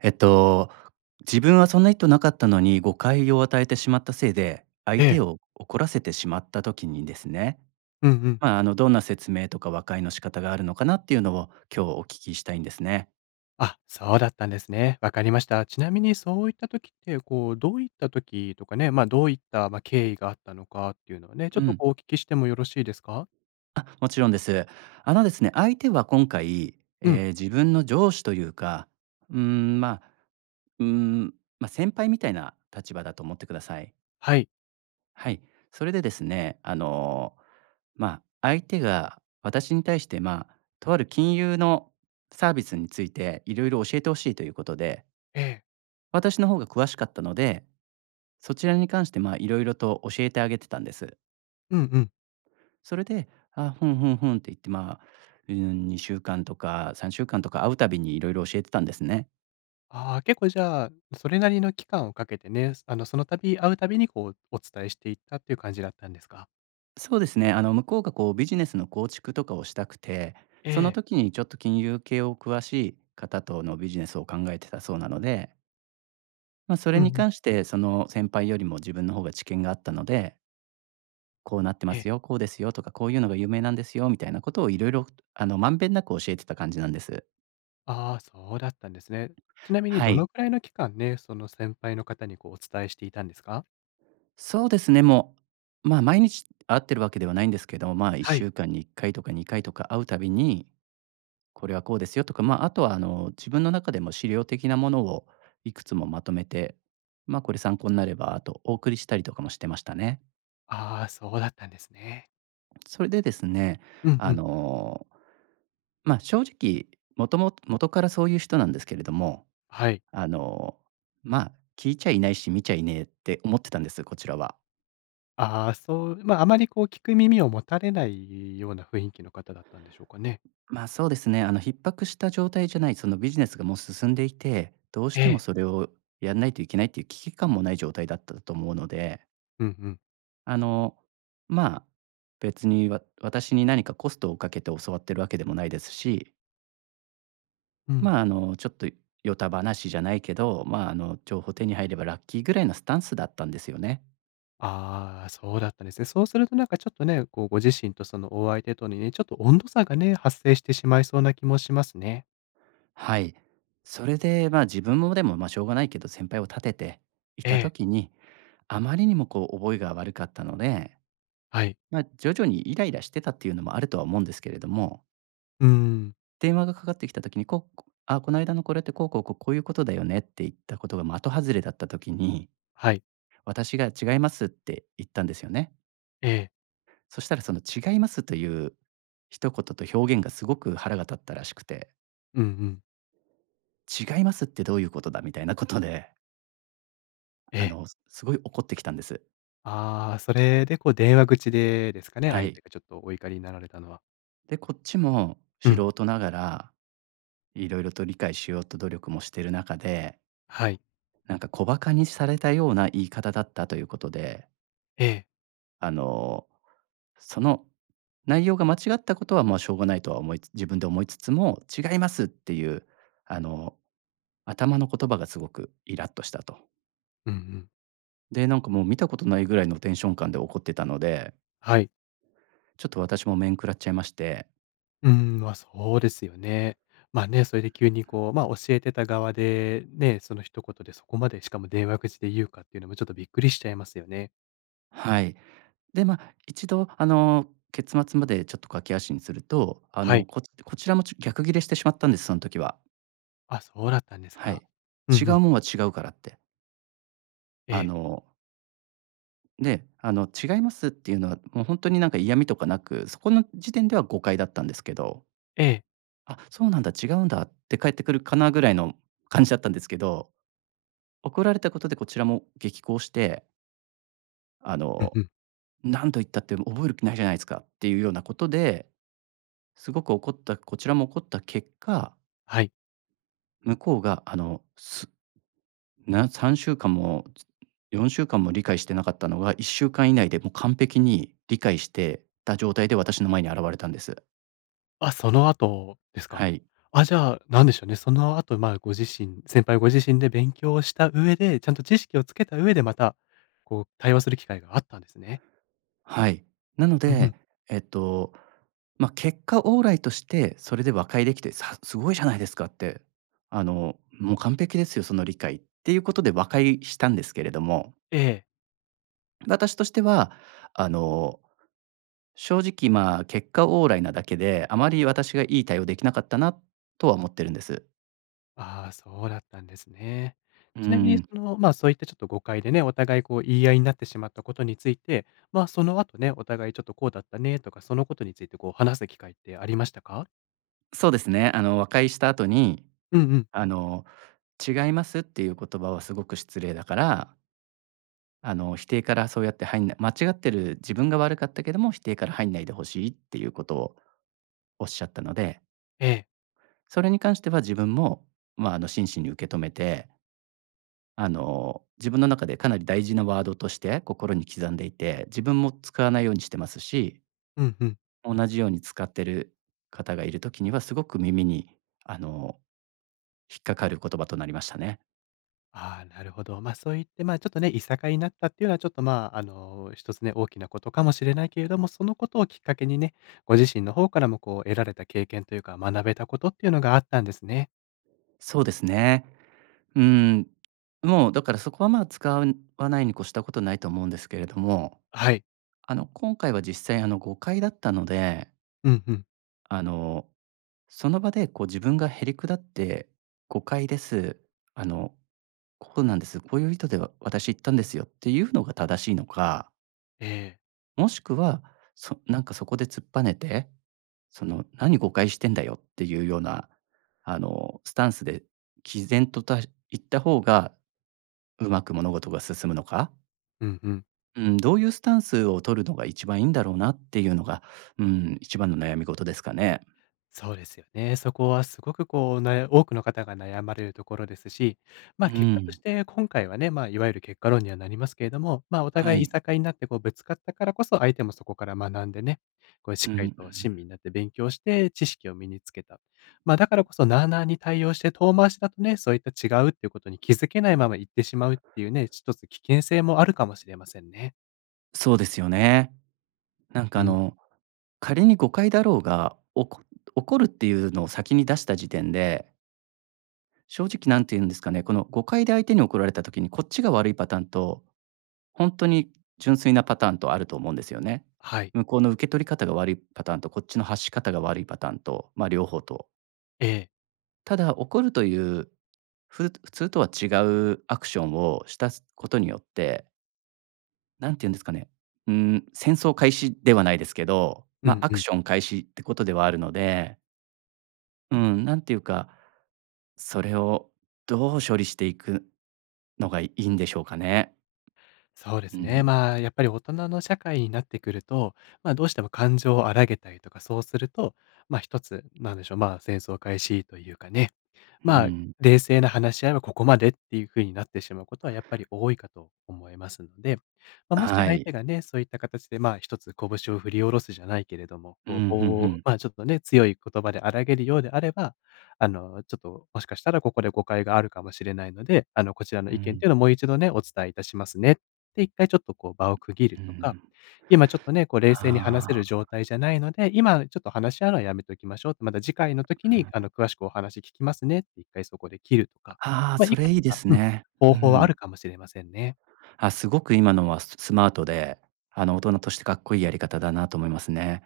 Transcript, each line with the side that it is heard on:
right: えっと自分はそんな意図なかったのに誤解を与えてしまったせいで、相
left: え
right: 手
left: え。
right: を怒らせてしまった時にですね、
left: うんうん。
right: ま、あのどんな説明とか和解の仕方があるのかなっていうのを今日お聞きしたいんですね。
left: あ、そうだったんですね。わかりました。ちなみにそういった時って、こうどういった時とかね、ま、どういった経緯があったのかっていうのはね、ちょ
right: う
left: っと
right: ん。
left: こうお聞きしてもよろしいですか？
right: あ、もちろんです。あのですね、相手は今回、
left: うん。
right: え、自分の上司というか、うーん、ま、うーん、ま、先輩みたいな立場だと思ってください。
left: はい。
right: はい、それでですね、あの、ま、相手が私に対して、ま、とある金融のサービスについて色々教えて欲しいということで
left: ええ。
right: 私の方が詳しかったので、そちらに関して、まあ、色々と教えてあげてたんです。
left: うんうん。
right: それで、あ、ふんふんふんって言って、まあ2週間とか3週間とか会うたびにいろいろ教えてたんですね。
left: ああ、結構じゃあそれなりの期間をかけてね、そあの、そのたび会うたびにこうお伝えしていったっていう感じだったんですか？
right: そうですね。あの、向こうがこうビジネスの構築とかをしたくて、
left: え
right: その
left: え。
right: 時にちょっと金融系を詳しい方とのビジネスを考えてたそうなのでま、それ
left: うんう
right: に
left: ん。
right: 関して、その先輩よりも自分の方が知見があったので「こうなってま
left: え！
right: すよ」、「こうですよ」とか、「こういうのが有名なんですよ」、みたいなことを色々あの、まんべんなく教えてた感じなんです。
left: ああ、そうだったんですね。ちなみに
right: は
left: どの
right: い。
left: くらいの期間ね、その先輩の方にこう、お伝えしていたんですか？
right: そうですね、もう、まあ、毎日会っているわけではないんですけど、まあ、いっ
left: は
right: しゅ
left: い。
right: うかんに1回とか2回とか会うたびに、「これはこうですよ」とか、まあ、あとはあの、自分の中でも資料的なものをいくつもまとめて、ま、「これ参考になれば」と、お送りしたりとかもしてましたね。
left: ああ、そうだったんですね。
right: それでですね、
left: うん
right: あ
left: うん。
right: の、ま、正直、もとももとからそういう人なんですけれども、
left: はい。
right: あの、ま、「聞いちゃいないし、見ちゃいねえ」って思ってたんです、こちらは。
left: ああ、そう、まあ、あまりこう聞く耳を持たれないような雰囲気の方だったんでしょうかね。
right: まあ、そうですね。あの逼迫した状態じゃない、そのビジネスがもう進んでいて、どうし
left: え
right: ても
left: え。
right: それをやんないといけないっていう危機感もない状態だっただとと思うので。
left: うんうん。
right: あのまあ、別にわ私に何かコストをかけて教わっているわけでもないですし
left: うん。
right: まあ、あのちょっとよた話じゃないけど、まあ、あの情報手に入ればラッキーぐらいのスタンスだったんですよね。
left: ああ、そうだったんですね。そうするとなんかちょっとね、こうご自身とそのお相手とにね、ちょっと温度差がね、発生してしまいそうな気もしますね。
right: はい、それでまあ、自分もでもまあしょうがないけど先輩を立てて、い
left: え
right: た
left: え。
right: 時に、あまりにもこう覚えが悪かったので。
left: はい。
right: ま、徐々にイライラしてたっていうのもあるとは思うんですけれども。
left: うーん。
right: 電話がかかってきた時に、ここあこの間のこれってこうこうこうこういうことだよねって言ったことが的外れだった時に、
left: はい。
right: 私が違いますって言ったんですよね。
left: ええ。
right: そしたら、その、「違います」という、一言と表現がすごく腹が立ったらしくて
left: うんうん。
right: 「違いますって、どういうことだ」みたいなことで
left: え
right: あ
left: え。
right: の、すごい怒ってきたんです。
left: ああ、それでこう、電話口でですかね、
right: は
left: 相
right: い。
left: 手がちょっと、お怒りになられたのは。
right: で、こっちも
left: う
right: 素
left: ん。
right: 人ながら、色々と理解しようと努力もしてる中で
left: はい。
right: なんか、小馬鹿にされたような、言い方だったということで
left: ええ。
right: あの、その内容が間違ったことはまあ、しょうがないとは思いつ自分で思いつつも、「違います」っていう、あの、頭の言葉がすごくイラッとしたと。
left: うんうん。
right: で、なんかもう、見たことないぐらいのテンション感で怒ってたので
left: はい。
right: ちょっと、私も面食らっちゃいまして
left: うん、まあ、そうですよね。まあね、それで急にこう、まあ、教えてた側でね、その一言でそこまで、しかも電話口で言うかっていうのもちょっと、びっくりしちゃいますよね。
right: はい。で、ま、一度あの、結末までちょっと駆け足にすると、あ
left: はい。
right: の、ここちらもちょ、逆切れしてしまったんです、その時は。
left: あ、そうだったんです
right: は
left: か。
right: い、
left: う
right: 違
left: んう
right: う
left: ん。
right: もんは違うからって。
left: え
right: あ
left: え。
right: の。で、あの違いますっていうのはもうほんとになんか嫌味とかなく、そこの時点では誤解だったんですけど。
left: ええ。
right: 「あ、そうなんだ、違うんだ」って返ってくるかなぐらいの感じだったんですけど、怒られたことでこちらも激高して。あ
left: うん
right: の
left: うん。
right: 「何度言ったって覚える気ないじゃないですか」っていうようなことで、すごく怒ったこちらも怒った結果。
left: はい。
right: 向こうが、あの、すな、3週間も、つ4週間も理解してなかったのは1週間以内でもう完璧に理解してた状態で私の前に現れたんです。
left: あ、その後です
right: は
left: か。
right: い。
left: あ、じゃあ何でしょうね、その後、まあ、ご自身先輩ご自身で勉強した上で、ちゃんと知識をつけた上で、またこう対話する機会があったんですね。
right: はい。なの
left: うんう
right: で、
left: ん。
right: えっと、ま、結果オーライとしてそれで和解できて、さ「すごいじゃないですか」って、あのもう「完璧ですよ。その理解」っていうことで和解したんですけれども。
left: ええ。
right: 私としては、あの、正直ま、結果オーライなだけで、あまり私がいい対応できなかったなとは思ってるんです。
left: あ、そうだったんですね。
right: う
left: ちなみに
right: ん。
left: そのまあ、そういったちょっと誤解でね、お互いこう言い合いになってしまったことについて、まその後ね、お互いちょっとこうだったねとか、そのことについてこう話す機会ってありましたか？
right: そうですね。あの和解した後に、
left: うんうん。
right: あの違いますっていう言葉はすごく失礼だからあの、否定からそうやって入んない間違ってる自分が悪かったけども否定から入んないで欲しいっていうことをおっしゃったので
left: ええ。
right: それに関しては自分もまあの真摯に受け止めてあの自分の中でかなり大事なワードとして心に刻んでいて、自分も使わないようにしてますし
left: うんうん。
right: 同じように使っている方がいる時にはすごく耳にあの、引っかかる言葉となりましたね。
left: ああ、なるほど。まそういってまちょっとね、いさかいになったっていうのはちょっとまあの一つね、大きなことかもしれないけれども、そのことをきっかけにね、ご自身の方からもこう得られた経験というか、学べたことっていうのがあったんですね。
right: そうですね。ん、もう、だからそこは、ま、使わないに越したことないと思うんですけれども。
left: はい。
right: あの今回は実際あの誤解だったので。
left: うんうん。
right: あの、その場でこう自分がへりくだって誤解です。あのこうなんです、こういう意図で、わ私言ったんですよっていうのが正しいのか。
left: ええ。
right: もしくは、そなんかそこで突っぱねて、その何誤解してんだよっていうような、あのスタンスで毅然と、たい言った方が、うまく物事が進むのか。
left: うんうん。
right: うん、どういうスタンスを取るのが一番いいんだろうなっていうのが、うん、一番の悩み事ですかね。
left: そうですよね。そこはすごくこう、なや多くの方が悩まれるところですし、
right: う
left: ま、結果とし
right: ん。
left: て今回はね、ま、いわゆる結果論にはなりますけれども、まあ、お
right: は
left: 互いい
right: い。
left: さかいになってこうぶつかったからこそ、相手もそこから学んでね、こうし
right: う
left: っ
right: んう
left: かりと親
right: ん。
left: 身になって勉強して知識を身につけた。まあ、だからこそ
right: うん。
left: なあなあに対応して遠回しだとね、そういった違うっていうことに気づけないままいってしまうっていうね、ひとつ危険性もあるかもしれませんね。
right: そうですよね。なんか
left: う
right: あ
left: ん。
right: の、仮に誤解だろうが、おこ怒るっていうのを先に出した時点で正直何て言うんですかね、この誤解で相手に怒られた時にこっちが悪いパターンと、本当に純粋なパターンとあると思うんですよね。
left: はい。
right: 向こうの受け取り方が悪いパターンと、こっちの発し方が悪いパターンと、ま両方と。
left: ええ。
right: ただ、怒るという、ふ、普通とは違うアクションをした、す、ことによってなんて言うんですかね、うん、戦争開始ではないですけど、
left: う
right: ま、
left: ん
right: ア
left: う
right: ク
left: ん。
right: ション開始ってことではあるのでうん、なんていうか、それをどう処理していくのがいいんでしょうかね。
left: そうで
right: うー
left: すね。
right: ん。
left: まあ、やっぱり大人の社会になってくると、ま、どうしても感情を荒げたりとか、そうすると、ま、一つなんでしょう、ま、戦争開始というかね、
right: うー
left: まあ、
right: ん。
left: 冷静な話し合いはここまでっていうふうになってしまうことはやっぱり多いかと思いますので、ま、もし
right: は
left: 相手
right: い。
left: がね、そういった形で、ま、一つ拳を振り下ろすじゃないけれども、
right: う
left: こう
right: ん、ふん-
left: ぼ
right: ふ
left: う
right: ん。
left: ま、ちょっとね、強い言葉で荒らげるようであればあの、ちょっともしかしたらここで誤解があるかもしれないので、あの、こちらの
right: う
left: 意見って
right: ん。
left: いうのをもう一度ね、お伝えいたしますねって、1回ちょっとこう場を区切る
right: うー
left: とか、
right: ん。
left: 今ちょっとね、こう冷静に話せ
right: あ
left: る状
right: あ。
left: 態じゃないので、今ちょっと話し合うのはやめておきましょうってまた次回の時
right: うー
left: に、あ
right: ん。
left: の、詳しくお話聞きますねって、1回そこで切るとか、
right: ああ、
left: ま、
right: そ
left: いく
right: れ
left: つ
right: いいで
left: か、
right: す
left: うん、
right: ね。
left: 方
right: う
left: 法はある
right: ん。
left: かもしれませんね。
right: あ、すごく今のは、ススマートで、あの大人としてかっこいいやり方だなと思いますね。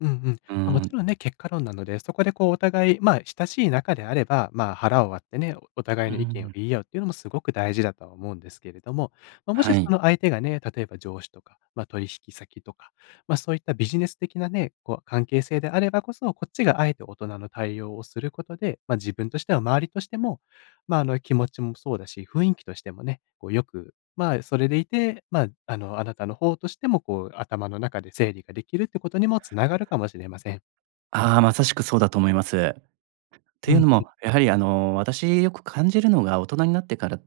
left: うんうん。
right: うー
left: ま、もち
right: ん。
left: ろんね、結果論なので、そこでこうお互い、ま、親しい仲であれば、まあ、腹を割ってね、お互
right: う
left: い
right: ー
left: の意見を
right: ん。
left: 言い合うっていうのもすごく大事だと思うんですけれども、ま、もし
right: は
left: そ
right: い。
left: の相手がね、例えば上司とか、ま、取引先とか、ま、そういったビジネス的なね、こう関係性であればこそ、こっちが敢えて大人の対応をすることで、ま、自分としては周りとしても、まあ、あの、気持ちもそうだし、雰囲気としてもね、こうよく、まあ、それでいて、まあ、あの、あなたの方としても、こう頭の中で整理ができるってことにも繋がるかもしれません。
right: ああ、まさしくそうだと思います。と
left: う
right: い
left: ん
right: うの
left: うん。
right: も、やはりあの私よく感じるのが大人になってから、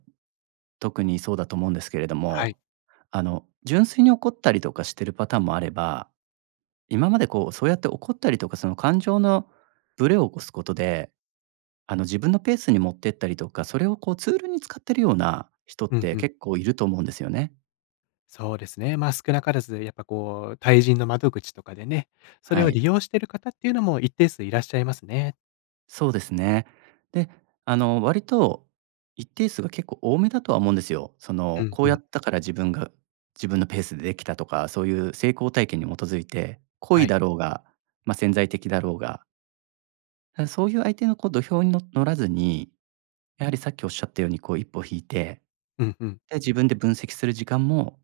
right: 特にそうだと思うんですけれど
left: はい。
right: も、あの純粋に怒ったりとかしてるパターンもあれば、今までこうそうやって怒ったりとか、その感情のブレを起こすことで、あの自分のペースに持ってったりとか、それをこうツールに使ってるような人っ
left: うん
right: て
left: うん。
right: 結構いると思うんですよね。
left: そうですね。まあ、少なからず、やっぱこう対人の窓口とかでね、それ
right: は
left: を利
right: い。
left: 用してる方っていうのも一定数いらっしゃいますね。
right: そうですね。で、あの、割と、一定数が結構多めだとは思うんですよ。そ
left: う
right: の、
left: ん
right: こう
left: う
right: や
left: ん。
right: ったから自分が自分のペースでできたとか、そういう成功体験に基づいて、故
left: は
right: 意
left: い。
right: だろうが、ま、潜在的だろうがうん、そういう相手の、こう、土俵にの乗らずに、やはり、さっき仰ったように、こう、一歩引いて、
left: うんうん。
right: で、自分で分析する時間も、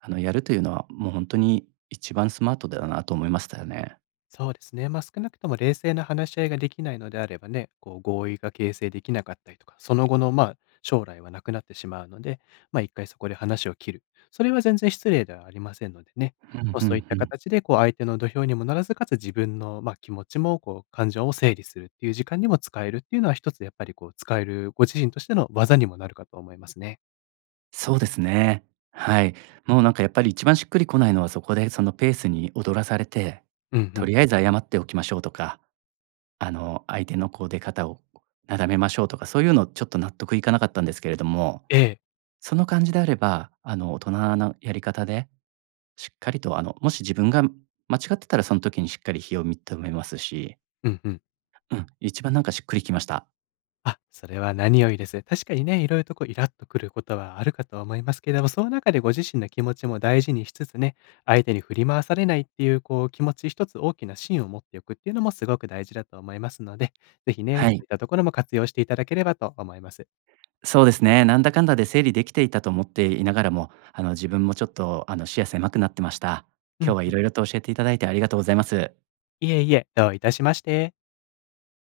right: あの、やるというのは、もうほんとに、「一番スマートだよな」と、思いましたよね。
left: そうですね。ま、少なくとも、冷静な話し合いができないのであればね、こう、合意が形成できなかったりとか、その後の、ま、将来は、なくなってしまうので。ま、一回そこで話を切る、それは全然、失礼ではありませんのでね。
right: ふん
left: ま、
right: ふ
left: そう
right: ん
left: いっ
right: ふ
left: た
right: ん。
left: 形で、こう、相手の土俵にも乗らず、かつ、自分の、ま、気持ちもこう、感情を整理するっていう時間にも、使えるっていうのは、一つやっぱり、こう、使える、ご自身としての、技にもなるかと思いますね。
right: そうですね。はい。もう、なんか、やっぱり、一番しっくりこないのは、そこで、そのペースに踊らされて、
left: うんう
right: 「と
left: ん。
right: りあえず謝っておきましょう」とか。あの、「相手のこう、出方をなだめましょう」とか。そういうのちょっと、納得いかなかったんですけれども、
left: ええ。
right: その感じであれば、あの、大人のやり方で、しっかりと、あの、もし自分が間違ってたら、その時にしっかり非を認めますし
left: うんうん。
right: うん。一番なんか、しっくりきました。
left: あ、それは何よりです。確かにね、いろいろとこう、イラッとくることは、あるかとは思いますけれども。その中で、ご自身の気持ちも大事にしつつね、相手に振り回されないっていう、こう、気持ち一つ、大きな芯を持っておくっていうのも、すごく大事だと思いますので。ぜひね、
right: は
left: そう
right: い。
left: いったところも、活用していただければと思います。
right: そうですね。なんだかんだで、整理できていたと思っていながらも、あの、自分もちょっと、あの、視野狭くなってました。
left: う
right: 今日
left: ん
right: は、
left: うん。
right: 色々と教えていただいて、ありがとうございます。
left: いえいえ。どういたしまして。